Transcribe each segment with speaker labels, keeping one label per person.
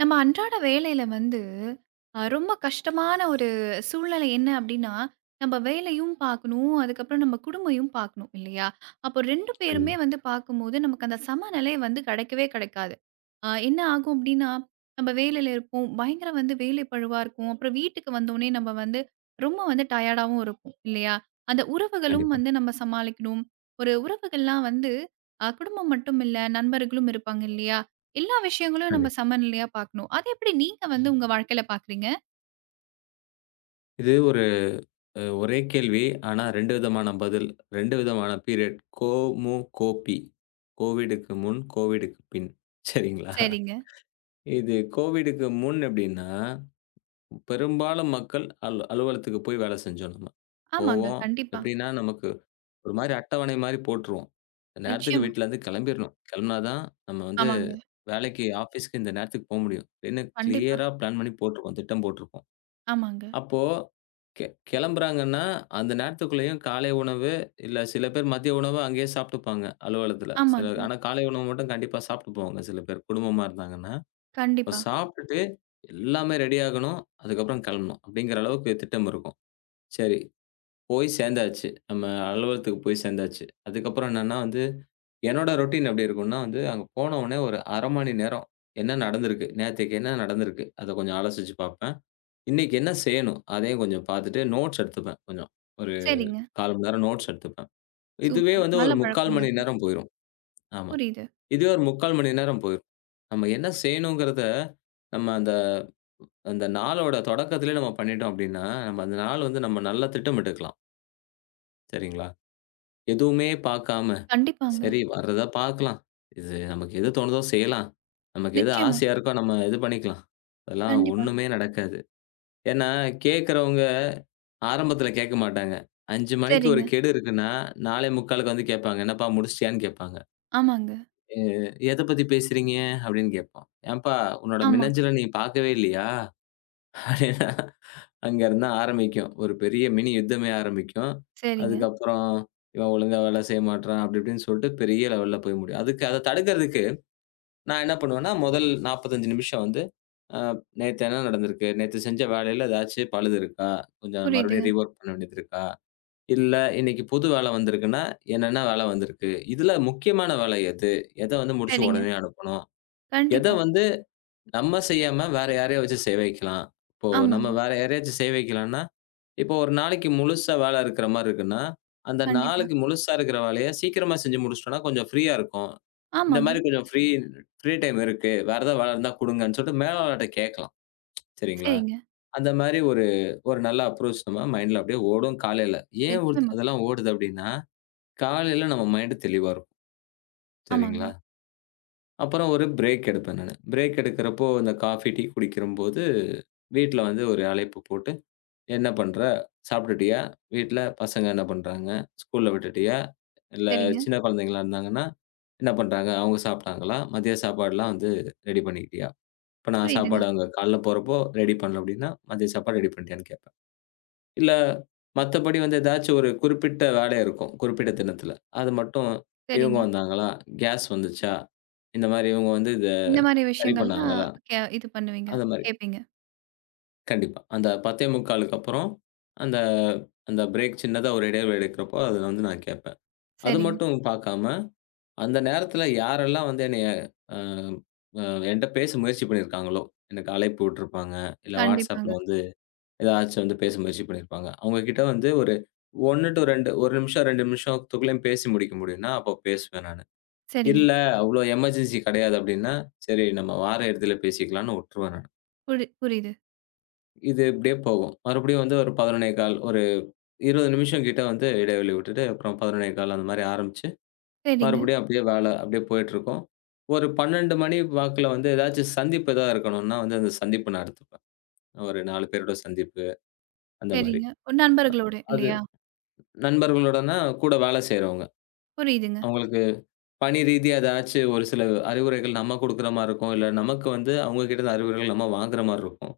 Speaker 1: நம்ம அன்றாட வேலையில வந்து ரொம்ப கஷ்டமான ஒரு சூழ்நிலை என்ன அப்படின்னா, நம்ம வேலையும் பார்க்கணும், அதுக்கப்புறம் நம்ம குடும்பமும் பார்க்கணும் இல்லையா? அப்போ 2 பேருமே
Speaker 2: கண்டிப்பா,
Speaker 1: வந்து பார்க்கும்போது நமக்கு அந்த சமநிலை வந்து கிடைக்கவே கிடைக்காது. என்ன ஆகும் அப்படின்னா, நம்ம வேலையில இருப்போம். பயங்கர வந்து வேலை பழுவா இருக்கும். அப்புறம் வீட்டுக்கு வந்தோனே நம்ம வந்து ரொம்ப வந்து டயர்டாவும் இருப்போம் இல்லையா? அந்த உறவுகளும்
Speaker 2: கண்டிப்பா,
Speaker 1: வந்து நம்ம சமாளிக்கணும். ஒரு உறவுகள்லாம் வந்து குடும்பம் மட்டும் இல்ல, நண்பர்களும் இருப்பாங்க இல்லையா? எல்லா விஷயங்களும் நம்ம
Speaker 2: கண்டிப்பா.
Speaker 1: சமநிலையா பார்க்கணும். அது எப்படி நீங்க வந்து உங்க வாழ்க்கையில பார்க்குறீங்க?
Speaker 2: இது ஒரு ஒரே கேள்வி. ஆனா 2 விதமான பதில், 2 விதமான பீரியட். கோ, மு, கோபி. கோவிடுக்கு முன், கோவிடுக்கு பின். சரிங்களா?
Speaker 1: சரிங்க.
Speaker 2: இது கோவிடுக்கு முன் எப்படின்னா, பெரும்பாலும் மக்கள் அலுவலகத்துக்கு போய் வேலை செஞ்சோம் நம்ம.
Speaker 1: ஆமாங்க.
Speaker 2: போவோம்.
Speaker 1: கண்டிப்பா.
Speaker 2: எப்படின்னா, நமக்கு ஒரு மாரி அட்டவணை மாரி போட்டுருவோம். இந்த நேரத்துக்கு
Speaker 1: நிச்சயமா.
Speaker 2: வீட்லருந்து கிளம்பிரணும். கிளம்புனா தான் நம்ம வந்து
Speaker 1: ஆமாங்க.
Speaker 2: வேலைக்கு, ஆஃபீஸ்க்கு இந்த நேரத்துக்கு போ முடியும். அப்படின்னு
Speaker 1: கண்டிப்பா.
Speaker 2: கிளியரா பிளான் பண்ணி போட்டுருப்போம். திட்டம் போட்டுருப்போம்.
Speaker 1: ஆமாங்க.
Speaker 2: அப்போ கெ கெளம்புறாங்கன்னா, அந்த நேரத்துக்குள்ளேயும் காலை உணவு, இல்ல சில பேர் மதிய உணவு அங்கேயே சாப்ட்டுப்பாங்க அலுவலகத்துல. சில
Speaker 1: ஆமாங்க.
Speaker 2: ஆனா காலை உணவு மட்டும் கண்டிப்பா சாப்ட்டு போவாங்க சில பேர், குடும்பமா இருந்தாங்கன்னா. அப்ப
Speaker 1: கண்டிப்பா.
Speaker 2: சாப்ட்டுட்டு எல்லாமே ரெடி ஆகணும், அதுக்கப்புறம் கெளம்பணும். அப்படிங்கிற அளவுக்கு திட்டம் இருக்கும். சரி, போய் சேந்தாச்சு. நம்ம அலுவலகத்துக்கு போய் சேந்தாச்சு. அதுக்கப்புறம் என்னன்னா வந்து, என்னோட ரொட்டீன் எப்படி இருக்கும்னா வந்து, அங்க போன உடனே ஒரு 1/2 மணி நேரம் என்ன நடந்திருக்கு? நேத்தைக்கு என்ன நடந்திருக்கு? அத கொஞ்சம் ஆலோசிச்சு பாப்பேன். இன்னைக்கு என்ன செய்யணும்? அதையும் கொஞ்சம் பார்த்துட்டு நோட்ஸ் எடுத்துப்பேன் கொஞ்சம். ஒரு
Speaker 1: சரிங்க.
Speaker 2: 1/4 மணி நேரம் நோட்ஸ் எடுத்துப்பேன். இதுவே
Speaker 1: சூப்பர்.
Speaker 2: வந்து
Speaker 1: நல்ல
Speaker 2: ஒரு 3/4
Speaker 1: பழக்கங்க
Speaker 2: மணி
Speaker 1: அது.
Speaker 2: நேரம் போயிரும். ஆமா.
Speaker 1: புரியுது.
Speaker 2: இதுவே ஒரு 3/4 மணி நேரம் போயிரும். நம்ம என்ன செய்யணுங்கிறத நம்ம அந்த அந்த நாளோட தொடக்கத்திலேயே நம்ம பண்ணிட்டோம் அப்படின்னா, நம்ம அந்த நாள் வந்து நம்ம நல்லா திட்டமிட்டுக்கலாம். சரிங்களா? எதுவுமே பார்க்காம,
Speaker 1: கண்டிப்பாங்க.
Speaker 2: சரி வர்றத பார்க்கலாம். இது நமக்கு எது தோணுதோ செய்யலாம். நமக்கு எது
Speaker 1: நிச்சயமா.
Speaker 2: ஆசையா இருக்கோ நம்ம இது பண்ணிக்கலாம். அதெல்லாம்
Speaker 1: கண்டிப்பா.
Speaker 2: ஒண்ணுமே நடக்காது. ஏன்னா, கேட்கிறவங்க ஆரம்பத்தில கேட்க மாட்டாங்க. 5:00 மணிக்கு ஒரு
Speaker 1: சரிங்க.
Speaker 2: கெடு இருக்குன்னா, 4:45க்கு வந்து கேட்பாங்க. "என்னப்பா முடிச்சிட்டியான்னு?" கேட்பாங்க.
Speaker 1: ஆமாங்க.
Speaker 2: "எ எத பத்தி பேசுறீங்க?" அப்படின்னு கேட்போம். "ஏன்பா உன்னோட
Speaker 1: ஆமா.
Speaker 2: மின்னஞ்சல நீ பார்க்கவே இல்லையா?" அப்படின்னா அங்க இருந்து தான் ஆரம்பிக்கும். ஒரு பெரிய மினி யுத்தமே ஆரம்பிக்கும்.
Speaker 1: சரிங்க.
Speaker 2: அதுக்கப்புறம் இவன் ஒழுங்கா வேலை செய்ய மாட்றான், அப்படி இப்படின்னு சொல்லிட்டு பெரிய லெவல்ல போய் முடியும். அதுக்கு அத தடுக்கிறதுக்கு நான் என்ன பண்ணுவேன்னா, முதல் 45 நிமிஷம் வந்து, அ நேத்து என்ன நடந்திருக்கு? நேத்து செஞ்ச வேலையில ஏதாச்சும் பழுது இருக்கா? கொஞ்சம் மறுபடியும்
Speaker 1: புரியுதுங்க.
Speaker 2: ரீவொர்க் பண்ண வேண்டியது இருக்கா? இல்ல இன்னைக்கு புது வேலை வந்திருக்குன்னா, என்னென்ன வேலை வந்திருக்கு? இதுல முக்கியமான வேலை எது? எத வந்து முடிச்சு
Speaker 1: சரிங்க.
Speaker 2: உடனே அனுப்பணும்? எத
Speaker 1: கண்டிப்பா.
Speaker 2: வந்து நம்ம செய்யாம வேற யாரையோ வச்சு செய்ய வைக்கலாம். இப்போ நம்ம
Speaker 1: ஆமாங்க.
Speaker 2: வேற யாரையாச்சும் செய்ய வைக்கலான்னா, இப்போ ஒரு நாளைக்கு முழுசா வேலை இருக்கிற மாரி இருக்குன்னா, அந்த
Speaker 1: கண்டிப்பா.
Speaker 2: நாளுக்கு முழுசா இருக்கிற வேலைய சீக்கிரமா செஞ்சு முடிச்சுட்டோம்னா கொஞ்சம் ஃப்ரீயா இருக்கும். இந்த
Speaker 1: ஆமாங்க.
Speaker 2: மாரி கொஞ்சம் ஃப்ரீ ஃப்ரீ டைம் இருக்கு. வேற ஏதாவது வேலை இருந்தா குடுங்கன்னு சொல்லிட்டு மேலாளர்ட்ட கேட்கலாம். சரிங்களா?
Speaker 1: சரிங்க.
Speaker 2: அந்த மாரி ஒரு ஒரு நல்ல அப்ரோச் நம்ம மைண்ட்ல அப்படியே ஓடும் காலையில. ஏன் ஓடுது
Speaker 1: நிச்சயமா.
Speaker 2: அதெல்லாம் ஓடுது அப்படின்னா, காலையில நம்ம மைண்ட் தெளிவா இருக்கும்.
Speaker 1: ஆமாங்க.
Speaker 2: சரிங்களா? அப்புறம் ஒரு பிரேக் எடுப்பேன் நானு. பிரேக் எடுக்கிறப்போ இந்த காஃபி, டீ குடிக்கிறம்போது, வீட்ல வந்து ஒரு அழைப்பு போட்டு, "என்ன பண்ற? சாப்பிட்டுட்டியா? வீட்ல பசங்க என்ன பண்றாங்க? ஸ்கூல்ல விட்டுட்டியா? இல்ல
Speaker 1: சரிங்க.
Speaker 2: சின்ன குழந்தைங்களா இருந்தாங்கன்னா, என்ன பண்றாங்க? அவங்க சாப்பிட்டாங்களா? மதிய சாப்பாடுலாம் வந்து ரெடி பண்ணிக்கிட்டியா? இப்ப நான்
Speaker 1: புரியுதுங்க.
Speaker 2: சாப்பாடு அங்க காலைல போறப்போ ரெடி பண்ணல அப்படின்னா, மதிய சாப்பாடு ரெடி பண்ணிட்டியான்னு கேட்பேன். இல்ல மத்தபடி வந்து ஏதாச்சும் ஒரு குறிப்பிட்ட வேலை இருக்கும். குறிப்பிட்ட தினத்துல. அது மட்டும் இவங்க
Speaker 1: சரிங்க.
Speaker 2: வந்தாங்களா? கேஸ் வந்துச்சா? இந்த மாரி இவங்க வந்து இத
Speaker 1: இந்த மாரி
Speaker 2: சரி
Speaker 1: விஷயங்கள்லாம்
Speaker 2: பண்ணாங்களா?
Speaker 1: இது பண்ணுவீங்க.
Speaker 2: அந்த மாரி.
Speaker 1: கேட்பீங்க.
Speaker 2: கண்டிப்பா. அந்த 10:45க்கு அப்புறம், அந்த அந்த பிரேக் சின்னதா ஒரு இடைவேளை எடுக்கிறப்போ, அதுல வந்து நான் கேட்பேன். அது
Speaker 1: சரிங்க.
Speaker 2: மட்டும் பார்க்காம, அந்த நேரத்துல யாரெல்லாம் வந்து என்னைய அ அ என்ட்ட பேச முயற்சி பண்ணியிருக்காங்களோ, எனக்கு அழைப்பு விட்டுருப்பாங்க, இல்ல
Speaker 1: கண்டிப்பாங்க.
Speaker 2: WhatsAppல வந்து ஏதாச்சும் வந்து பேச முயற்சி பண்ணியிருப்பாங்க. அவங்க கிட்ட வந்து ஒரு 1 டூ 2 1 நிமிஷம், 2 நிமிஷத்துக்குள்ளயும் பேசி முடிக்க முடியும்னா, அப்போ பேசுவேன் நானு.
Speaker 1: சரிங்க.
Speaker 2: இல்ல அவ்ளோ எமர்ஜென்சி கிடையாது அப்படின்னா, சரி நம்ம வார இறுதியில பேசிக்கலாம்ன்னு விட்டுருவேன் நானு.
Speaker 1: புரியுது.
Speaker 2: இது இப்படியே போகும். மறுபடியும் வந்து ஒரு 11:15 ஒரு 20 நிமிஷம் கிட்ட வந்து இடைவெளி விட்டுட்டு, அப்புறம் 11:15 அந்த மாரி ஆரம்பிச்சு,
Speaker 1: சரிங்க,
Speaker 2: மறுபடியும் அப்படியே வேல அப்படியே போயிட்டுருக்கும். ஒரு 12 மணி வாக்குல வந்து ஏதாச்சும் சந்திப்பு எதா இருக்கணும்னா வந்து அந்த சந்திப்பு நடத்துப்பேன். ஒரு 4 பேரோட சந்திப்பு அந்த மாரி.
Speaker 1: சரிங்க. ஒரு நண்பர்களோட
Speaker 2: அது
Speaker 1: இல்லையா?
Speaker 2: நண்பர்களோடனா கூட வேல செய்றவங்க.
Speaker 1: புரியுதுங்க.
Speaker 2: அவங்களுக்கு பணி ரீதியா ஏதாச்சும் ஒரு சில அறிவுரைகள் நம்ம குடுக்குற மாரி இருக்கும். இல்ல நமக்கு வந்து அவங்க கிட்ட இருந்து அறிவுரைகள் நம்ம வாங்குற மாரி இருக்கும்.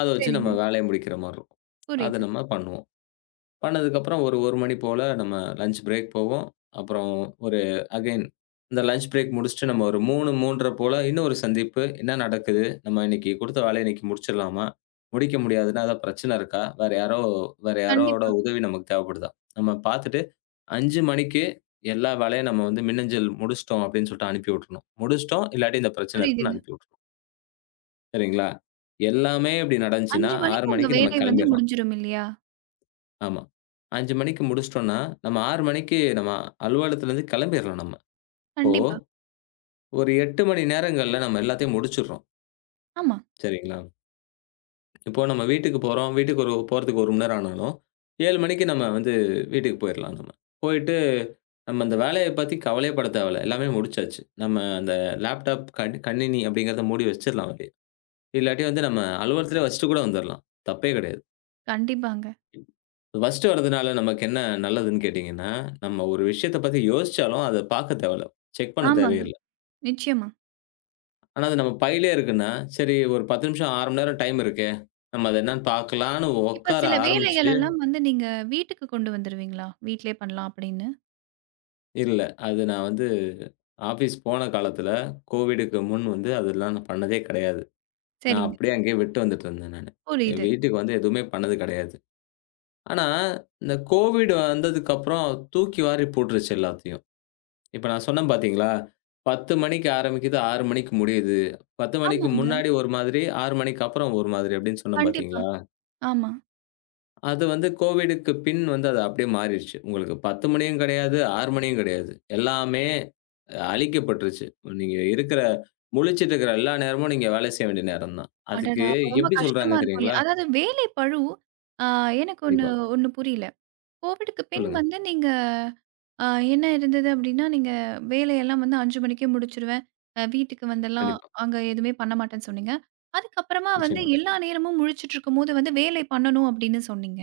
Speaker 2: அத வச்சு நம்ம
Speaker 1: சரிங்க.
Speaker 2: வேலைய முடிக்கிற மாரி இருக்கும். அத
Speaker 1: புரியுது.
Speaker 2: நம்ம பண்ணுவோம். பண்ணதுக்கப்புறம் ஒரு 1 மணி போல நம்ம லஞ்ச் பிரேக் போவோம். அப்புறம் ஒரு அகைன் இந்த லஞ்ச் பிரேக் முடிச்சுட்டு நம்ம ஒரு 3, 3:30 போல இன்னொரு சந்திப்பு. என்ன நடக்குது? நம்ம இன்னைக்கு குடுத்த வேலைய இன்னைக்கு முடிச்சிடலாமா? முடிக்க முடியாதுன்னா ஏதாவது பிரச்சனை இருக்கா? வேற யாரோட
Speaker 1: கண்டிப்பா.
Speaker 2: உதவி நமக்கு தேவைப்படுதா? நம்ம பார்த்துட்டு 5 மணிக்கு எல்லா வேலையும் நம்ம வந்து மின்னஞ்சல் முடிச்சுட்டோம் அப்படின்னு சொல்லிட்டு அனுப்பி விட்டுறணும். முடிச்சுட்டோம், இல்லாட்டி இந்த பிரச்சனை இருக்குன்னு
Speaker 1: புரியுதுங்க.
Speaker 2: அனுப்பி விட்டுறணும். சரிங்களா? எல்லாமே இப்படி நடந்துச்சுன்னா
Speaker 1: 5
Speaker 2: 6
Speaker 1: மணிக்கு உங்க
Speaker 2: மணிக்கு நம்ம
Speaker 1: வேலை வந்து
Speaker 2: கிளம்பிடலாம்.
Speaker 1: முடிஞ்சிரும் இல்லையா?
Speaker 2: ஆமா. 5 மணிக்கு முடிச்சிட்டோம்ன்னா, நம்ம 6 மணிக்கு நம்ம அலுவலகத்திலருந்து கிளம்பிர்லாம் நம்ம. இப்போ
Speaker 1: கண்டிப்பா.
Speaker 2: ஒரு 8 மணி நேரங்கள்ல நம்ம எல்லாத்தையும் முடிச்சுடுறோம்.
Speaker 1: ஆமா.
Speaker 2: சரிங்களா? இப்போ நம்ம வீட்டுக்கு போறோம். வீட்டுக்கு ஒரு போறதுக்கு 1 மணி நேரம் ஆனாலும், 7 மணிக்கு நம்ம வந்து வீட்டுக்கு போயிரலாம் நம்ம. போயிட்டு நம்ம அந்த வேலைய பத்தி கவலையே பட தேவையில்ல. எல்லாமே முடிச்சாச்சு. நம்ம அந்த லேப்டாப் கணினி அப்படிங்கிறத மூடி வச்சிரலாம் வெளிய. இல்லாட்டி வந்து நம்ம அலுவலகத்திலே வச்சுட்டு கூட வந்துரலாம். தப்பே கிடையாது.
Speaker 1: கண்டிப்பாங்க.
Speaker 2: ஃபர்ஸ்ட்டு வரதுனால நமக்கு என்ன நல்லதுன்னு கேட்டீங்கன்னா, நம்ம ஒரு விஷயத்த பத்தி யோசிச்சாலும் அத பார்க்க தேவையில்ல. செக் பண்ண
Speaker 1: ஆமாங்க.
Speaker 2: தேவையில்ல.
Speaker 1: நிச்சயமா.
Speaker 2: ஆனா அது நம்ம பையிலே இருக்குன்னா, சரி ஒரு 10 நிமிஷம் 1/2 மணி நேரம் டைம் இருக்கே. நம்ம அது என்னன்னு பார்க்கலான்னு
Speaker 1: இப்ப
Speaker 2: உட்கார
Speaker 1: சில வேலைகள்
Speaker 2: ஆரம்பிச்சு
Speaker 1: எல்லாம் வந்து நீங்க வீட்டுக்கு கொண்டு வந்துருவீங்களா? வீட்லயே பண்ணலாம் அப்படின்னு.
Speaker 2: இல்ல. அது நான் வந்து ஆஃபீஸ் போன காலத்துல கோவிடுக்கு முன் வந்து அதெல்லாம் நான் பண்ணதே கிடையாது. நான்
Speaker 1: சரிங்க.
Speaker 2: அப்படியே அங்கேயே விட்டு வந்துட்டு இருந்தேன் நானு. என்
Speaker 1: புரியுது.
Speaker 2: வீட்டுக்கு வந்து எதுவுமே பண்ணது கிடையாது. ஆனா இந்த கோவிட் வந்ததுக்கப்புறம் தூக்கி வாரி போட்டுருச்சு எல்லாத்தையும். இப்ப நான் சொன்னேன் பார்த்தீங்களா? 10:00 மணிக்கு ஆரம்பிக்குது, 6:00 மணிக்கு முடியுது. 10:00 மணிக்கு
Speaker 1: ஆமாங்க.
Speaker 2: முன்னாடி ஒரு மாதிரி, 6:00 மணிக்கு அப்புறம் ஒரு மாதிரி அப்படின்னு சொன்னேன்
Speaker 1: கண்டிப்பா.
Speaker 2: பார்த்தீங்களா?
Speaker 1: ஆமா.
Speaker 2: அது வந்து கோவிடுக்கு பின் வந்து அது அப்படியே மாறிருச்சு. உங்களுக்கு 10:00 மணியும் கிடையாது, 6:00 மணியும் கிடையாது. எல்லாமே அழிக்கப்பட்டுருச்சு. நீங்க முழிச்சிட்டு இருக்கிற எல்லா நேரமும் நீங்க வேலை செய்ய வேண்டிய நேரம் தான். அதுக்கு
Speaker 1: அடடா! அப்ப ரொம்ப
Speaker 2: எப்படி சொல்றாங்க
Speaker 1: கஷ்டமா இருக்கும்
Speaker 2: தெரியுங்களா?
Speaker 1: இல்லையா? அதாவது வேலை பழு ஆ எனக்கு ஒண்ணு
Speaker 2: கண்டிப்பா.
Speaker 1: ஒண்ணு புரியல. கோவிடுக்கு பின்
Speaker 2: சொல்லுங்க.
Speaker 1: வந்து நீங்க அ என்ன இருந்தது அப்டின்னா, நீங்க வேலையெல்லாம் வந்து 5 மணிக்கே முடிச்சுருவேன். வீட்டுக்கு வந்தெல்லாம்
Speaker 2: கண்டிப்பா.
Speaker 1: அங்க எதுவுமே பண்ண மாட்டேன்னு சொன்னீங்க. அதுக்கப்புறமா வந்து
Speaker 2: நிச்சயமா.
Speaker 1: எல்லா நேரமும் முழிச்சுட்ருக்கும்போது வந்து வேலை பண்ணணும் அப்டின்னு சொன்னீங்க.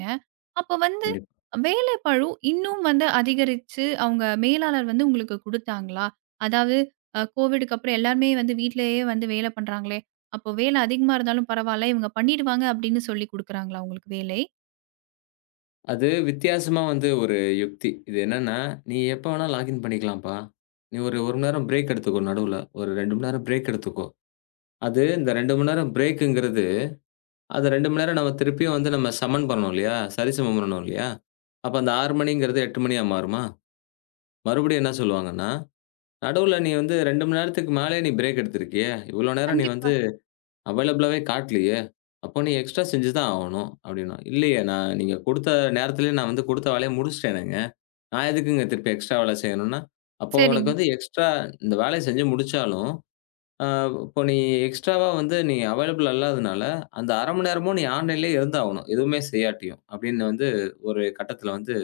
Speaker 1: அப்ப வந்து
Speaker 2: கண்டிப்பா.
Speaker 1: வேலை பளு இன்னும் வந்து அதிகரிச்சு அவங்க மேலாளர் வந்து உங்களுக்கு குடுத்தாங்களா? அதாவது கோவிடுக்கு அப்புறம் எல்லாருமே வந்து வீட்லயே வந்து வேலை பண்றாங்களே! அப்போ வேலை அதிகமா இருந்தாலும் பரவால்ல, இவங்க பண்ணிடுவாங்க அப்டின்னு சொல்லி குடுக்குறாங்களா உங்களுக்கு வேலை?
Speaker 2: அது வித்தியாசமா வந்து ஒரு யுக்தி. இது என்னன்னா, "நீ எப்ப வேணா லாகின் பண்ணிக்கலாம்ப்பா. நீ ஒரு 1 மணி நேரம் பிரேக் எடுத்துக்கோ நடுவுல. ஒரு 2 மணி நேரம் பிரேக் எடுத்துக்கோ." அது இந்த 2 மணி நேரம் பிரேக்குங்கிறது, அது 2 மணி நேரம் நம்ம திருப்பியும் வந்து நம்ம சமன் பண்ணணும் இல்லையா? சரிசமம் பண்ணணும் இல்லையா? அப்ப அந்த 6 மணிங்கிறது 8 மணியா மாறுமா? மறுபடியும் என்ன சொல்லுவாங்கன்னா, "நடுவுல நீ வந்து 2 மணி நேரத்துக்கு மேலயே நீ பிரேக் எடுத்திருக்கியே. இவ்வளோ நேரம் நீ
Speaker 1: கண்டிப்பா.
Speaker 2: வந்து அவைலபிளாவே காட்டலையே. அப்போ நீ எக்ஸ்ட்ரா செஞ்சு தான் ஆகணும்." அப்படின்னுவான். "இல்லையே, நான் நீங்க குடுத்த நேரத்திலேயே நான் வந்து குடுத்த வேலைய முடிச்சுட்டேனேங்க." நான் எதுக்குங்க திருப்பி எக்ஸ்ட்ரா வேலை செய்யணும்னா, அப்போ
Speaker 1: சரிங்க.
Speaker 2: உனக்கு வந்து எக்ஸ்ட்ரா இந்த வேலைய செஞ்சு முடிச்சாலும், அ இப்போ நீ எக்ஸ்ட்ராவா வந்து நீ அவைலபிள் அல்லாதனால, அந்த 1/2 மணி நேரமும் நீ ஆன்லைன்லயே இருந்தாகணும். எதுவுமே செய்யாட்டியும். அப்படின்னு வந்து ஒரு கட்டத்தில வந்து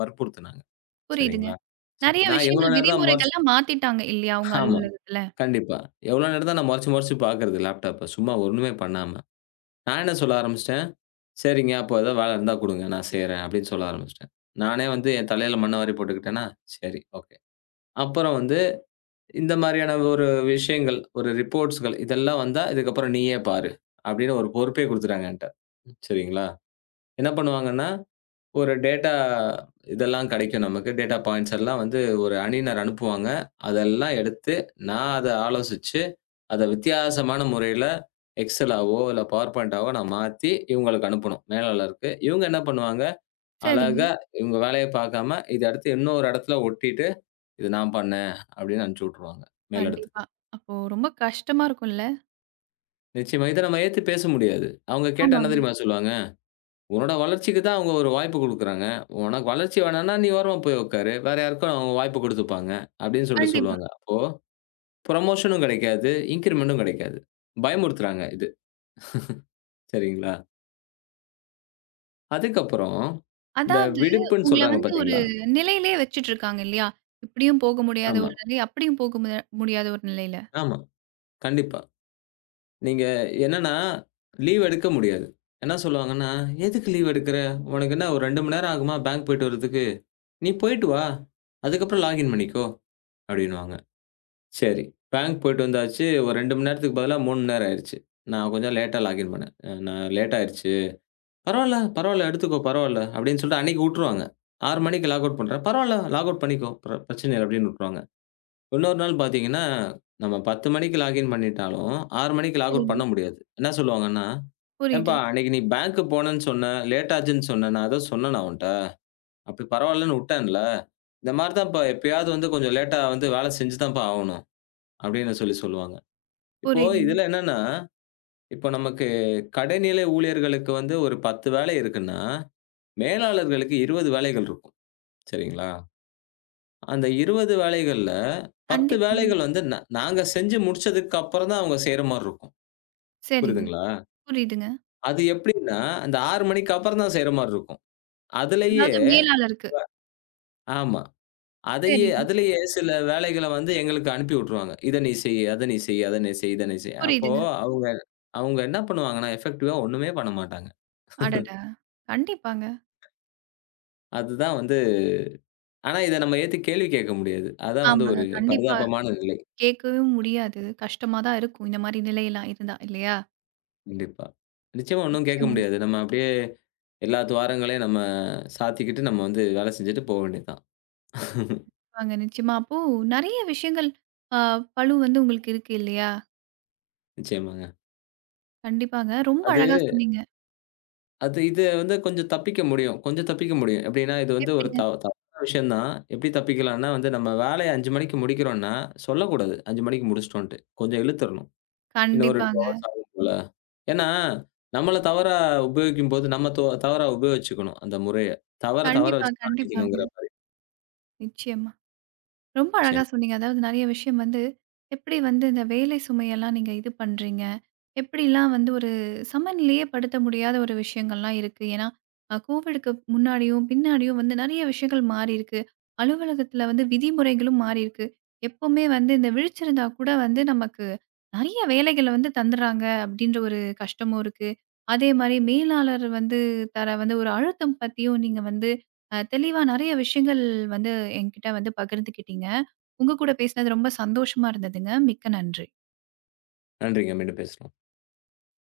Speaker 2: வற்புறுத்துனாங்க.
Speaker 1: புரியுதுங்க.
Speaker 2: சரிங்களா? சரி.
Speaker 1: நெறைய
Speaker 2: நான் எவ்வளோ
Speaker 1: விஷயங்கள்
Speaker 2: நேரம் தான் மொறச்சு
Speaker 1: விதிமுறைகள்லாம் மாத்திட்டாங்க இல்லையா? உங்க
Speaker 2: ஆமா.
Speaker 1: அலுவலகத்துல?
Speaker 2: கண்டிப்பா. எவ்வளோ நேரம் தான் நான் மொறச்சு மொறச்சு பார்க்குறது லேப்டாப்ப. சும்மா ஒண்ணுமே பண்ணாம. நான் என்ன சொல்ல ஆரம்பிச்சுட்டேன், "சரிங்க, அப்போ ஏதாவது வேலை இருந்தா குடுங்க. நான் செய்றேன்." அப்படின்னு சொல்ல ஆரம்பிச்சுட்டேன். நானே வந்து என் தலையில மண்ண வாரி போட்டுக்கிட்டேனா, சரி. ஓகே. அப்புறம் வந்து இந்த மாரியான ஒரு விஷயங்கள், ஒரு ரிப்போர்ட்ஸ்கள் இதெல்லாம் வந்தா, இதுக்கப்புறம் நீயே பாரு. அப்படின்னு ஒரு பொறுப்பே குடுத்துட்டாங்க என்ட்ட. சரிங்களா? என்ன பண்ணுவாங்கன்னா, ஒரு டேட்டா இதெல்லாம் கிடைக்கும் நமக்கு. டேட்டா பாயிண்ட்ஸ் எல்லாம் வந்து ஒரு அணியினர் அனுப்புவாங்க. அதெல்லாம் எடுத்து, நான் அத ஆலோசிச்சு, அத வித்தியாசமான முறையில எக்ஸெல்லாவோ, இல்ல பவர் பாயிண்டாவோ நான் மாத்தி இவங்களுக்கு அனுப்பணும், மேலாளருக்கு. இவங்க என்ன பண்ணுவாங்க,
Speaker 1: சரிங்க.
Speaker 2: அழகா இவங்க வேலைய பாக்காம, இத அடுத்து இன்னொரு இடத்துல ஒட்டிட்டு இது நான் பண்ணேன் அப்படின்னு அனுப்பிச்சு விட்டுருவாங்க மேலிடத்துக்கு.
Speaker 1: கண்டிப்பா. அப்போ ரொம்ப கஷ்டமா இருக்கும்ல?
Speaker 2: நிச்சயமா இத நம்ம ஏத்து பேச முடியாது. அவங்க கேட்டா என்ன
Speaker 1: ஆமாங்க.
Speaker 2: தெரியுமா சொல்லுவாங்க? "உன்னோட வளர்ச்சிக்கு தான் அவங்க ஒரு வாய்ப்பு குடுக்குறாங்க. உனக்கு வளர்ச்சி வேணாம்னா நீ ஓரமா போய் உட்காரு. வேற யாருக்கும் அவங்க வாய்ப்பு குடுத்துப்பாங்க" அப்படின்னு சொல்லிட்டு
Speaker 1: கண்டிப்பா.
Speaker 2: சொல்லுவாங்க. அப்போ புரமோஷனும் கிடைக்காது, இன்கிரிமென்டும் கிடைக்காது. பயமுறுத்துறாங்க இது. சரிங்களா? அதுக்கப்புறம் இந்த
Speaker 1: அதாவது
Speaker 2: விடுப்புன்னு
Speaker 1: உங்கள
Speaker 2: சொல்றாங்க
Speaker 1: வந்து ஒரு
Speaker 2: பார்த்தீங்களா?
Speaker 1: நிலையிலேயே வச்சுட்டுருக்காங்க இல்லையா? இப்படியும் போக முடியாத
Speaker 2: ஆமா,
Speaker 1: ஒரு நிலை, அப்படியும் போக முடியாத ஒரு நிலையில.
Speaker 2: ஆமா. கண்டிப்பா. நீங்க என்னன்னா, லீவ் எடுக்க முடியாது. என்ன சொல்லுவாங்கன்னா, "எதுக்கு லீவ் எடுக்குற? உனக்கு என்ன ஒரு 2 மணி நேரம் ஆகுமா பேங்க் போயிட்டு வரதுக்கு? நீ போயிட்டு வா. அதுக்கப்புறம் லாகின் பண்ணிக்கோ" அப்படின்னுவாங்க. சரி, பேங்க் போயிட்டு வந்தாச்சு. ஒரு 2 மணி நேரத்துக்கு பதிலா 3 மணி நேரம் ஆயிருச்சு. நான் கொஞ்சம் லேட்டா லாகின் பண்ணேன். நான் லேட் ஆயிருச்சு. "பரவால்ல, பரவால்ல எடுத்துக்கோ, பரவால்ல" அப்படின்னு சொல்லிட்டு அன்னைக்கு வுட்டுருவாங்க. 6 மணிக்கு லாக் அவுட் பண்றேன். "பரவால்ல, லாக் அவுட் பண்ணிக்கோ. பிரச்சனை இல்ல" அப்படின்னு வுட்டுருவாங்க. இன்னொரு நாள் பார்த்தீங்கன்னா, நம்ம 10 மணிக்கு லாகின் பண்ணிட்டாலும், 6 மணிக்கு லாக் அவுட்
Speaker 1: சரிங்க.
Speaker 2: பண்ண முடியாது. என்ன சொல்லுவாங்கன்னா,
Speaker 1: புரியுது,
Speaker 2: "ஏன்பா அன்னைக்கு நீ பேங்க்கு போனேன்னு சொன்ன, லேட் ஆச்சுன்னு சொன்ன. நான் ஏதோ சொன்னேனா உன்ட்ட? அப்படி பரவாயில்லன்னு உட்டேன்ல? இந்த மாரி தான்ப்பா எப்பயாவது வந்து கொஞ்சம் லேட்டா வந்து வேலை செஞ்சு தான்ப்பா ஆவணும்." அப்படின்னு சொல்லி சொல்லுவாங்க. இப்போ
Speaker 1: புரியுதுங்க.
Speaker 2: இதுல என்னன்னா, இப்போ நமக்கு கடைநிலை ஊழியர்களுக்கு வந்து ஒரு 10 வேலை இருக்குன்னா, மேலாளர்களுக்கு 20 வேலைகள் இருக்கும். சரிங்களா? அந்த 20 வேலைகள்ல 10
Speaker 1: கண்டிப்பாங்க.
Speaker 2: வேலைகள் வந்து நாங்க செஞ்சு முடிச்சதுக்கு அப்புறம் தான் அவங்க செய்ற மாரி இருக்கும்.
Speaker 1: சரிங்க.
Speaker 2: புரியுதுங்களா?
Speaker 1: புரியுதுங்க.
Speaker 2: அது எப்படின்னா, அந்த 6 மணிக்கு அப்புறம் தான் செய்ற மாரி இருக்கும். அதுலயே
Speaker 1: அதாவது மேலாளருக்கு.
Speaker 2: ஆமா. அதையே
Speaker 1: சரிங்க.
Speaker 2: அதுலயே சில வேலைகள வந்து எங்களுக்கு அனுப்பி விட்டுருவாங்க. "இத நீ செய், அத நீ செய், அத நீ செய், இத நீ செய்." அப்போ
Speaker 1: புரியுதுங்க.
Speaker 2: அவங்க அவங்க என்ன பண்ணுவாங்கன்னா, எஃபெக்டிவா ஒண்ணுமே பண்ண மாட்டாங்க.
Speaker 1: அடடா! கண்டிப்பாங்க.
Speaker 2: அதுதான் வந்து ஆனா இத நம்ம ஏத்து கேள்வி கேட்க முடியாது. அதான் வந்து
Speaker 1: ஆமாங்க.
Speaker 2: ஒரு
Speaker 1: கண்டிப்பா.
Speaker 2: பரிதாபமான நிலை.
Speaker 1: கேட்கவும் முடியாது. கஷ்டமா தான் இருக்கும். இந்த மாரி நிலையெல்லாம் இருந்தா இல்லையா?
Speaker 2: கண்டிப்பா. நிச்சயமா ஒண்ணும் கேட்க
Speaker 1: நிச்சயமா.
Speaker 2: முடியாது. நம்ம அப்படியே எல்லா துவாரங்களையும் நம்ம சாத்திக்கிட்டு நம்ம வந்து வேலை செஞ்சுட்டு போ வேண்டியது தான்.
Speaker 1: கண்டிப்பாங்க. நிச்சயமா. அப்போ நெறைய விஷயங்கள் அ பளு வந்து உங்களுக்கு இருக்கு இல்லையா?
Speaker 2: நிச்சயமாங்க.
Speaker 1: கண்டிப்பாங்க. ரொம்ப
Speaker 2: அது
Speaker 1: அழகா சொன்னீங்க.
Speaker 2: அது இது வந்து கொஞ்சம் தப்பிக்க முடியும். கொஞ்சம் தப்பிக்க முடியும். எப்படின்னா இது வந்து ஒரு
Speaker 1: எப்படிங்க?
Speaker 2: தப்பான விஷயம் தான். எப்படி தப்பிக்கலாம்னா வந்து நம்ம வேலைய 5:00 மணிக்கு முடிக்கிறோம்னா, சொல்லக்கூடாது 5:00 மணிக்கு முடிச்சுட்டோன்ட்டு. கொஞ்சம் இழுத்துறணும். இன்னும் ஒரு 2
Speaker 1: கண்டிப்பாங்க.
Speaker 2: ஹவர்ஸ் ஆகும் போல. ஏன்னா, நம்மள தவறா உபயோகிக்கும்போது நம்ம தவறா உபயோகிச்சுக்கணும் அந்த முறைய. தவற தவற
Speaker 1: கண்டிப்பா,
Speaker 2: வச்சு தான் அடிக்கணுங்கிற
Speaker 1: கண்டிப்பாங்க.
Speaker 2: மாரி.
Speaker 1: நிச்சயமா. ரொம்ப அழகா
Speaker 2: நிச்சயமா.
Speaker 1: சொன்னீங்க. அதாவது நெறைய விஷயம் வந்து எப்படி வந்து இந்த வேலை சுமையெல்லாம் நீங்க இது பண்றீங்க? எப்படிலாம் வந்து ஒரு சமநிலையே படுத்த முடியாத ஒரு விஷயங்கள்லாம் இருக்கு. ஏன்னா, கோவிடுக்கு முன்னாடியும், பின்னாடியும் வந்து நெறைய விஷயங்கள் மாறியிருக்கு. அலுவலகத்தில வந்து விதிமுறைகளும் மாறியிருக்கு. எப்பவுமே வந்து இந்த விழிச்சிருந்தா கூட வந்து நமக்கு நெறைய வேலைகள வந்து தந்துர்றாங்க அப்டின்ற ஒரு கஷ்டமும் இருக்கு. அதே மாரி மேலாளர் வந்து தர வந்து ஒரு அழுத்தம் பத்தியும் நீங்க வந்து தெளிவா நெறைய விஷயங்கள் வந்து என்கிட்ட வந்து பகிர்ந்துக்கிட்டீங்க. உங்க கூட பேசினது ரொம்ப சந்தோஷமா இருந்ததுங்க. மிக்க நன்றி.
Speaker 2: நன்றிங்க. மீண்டும் பேசலாம்.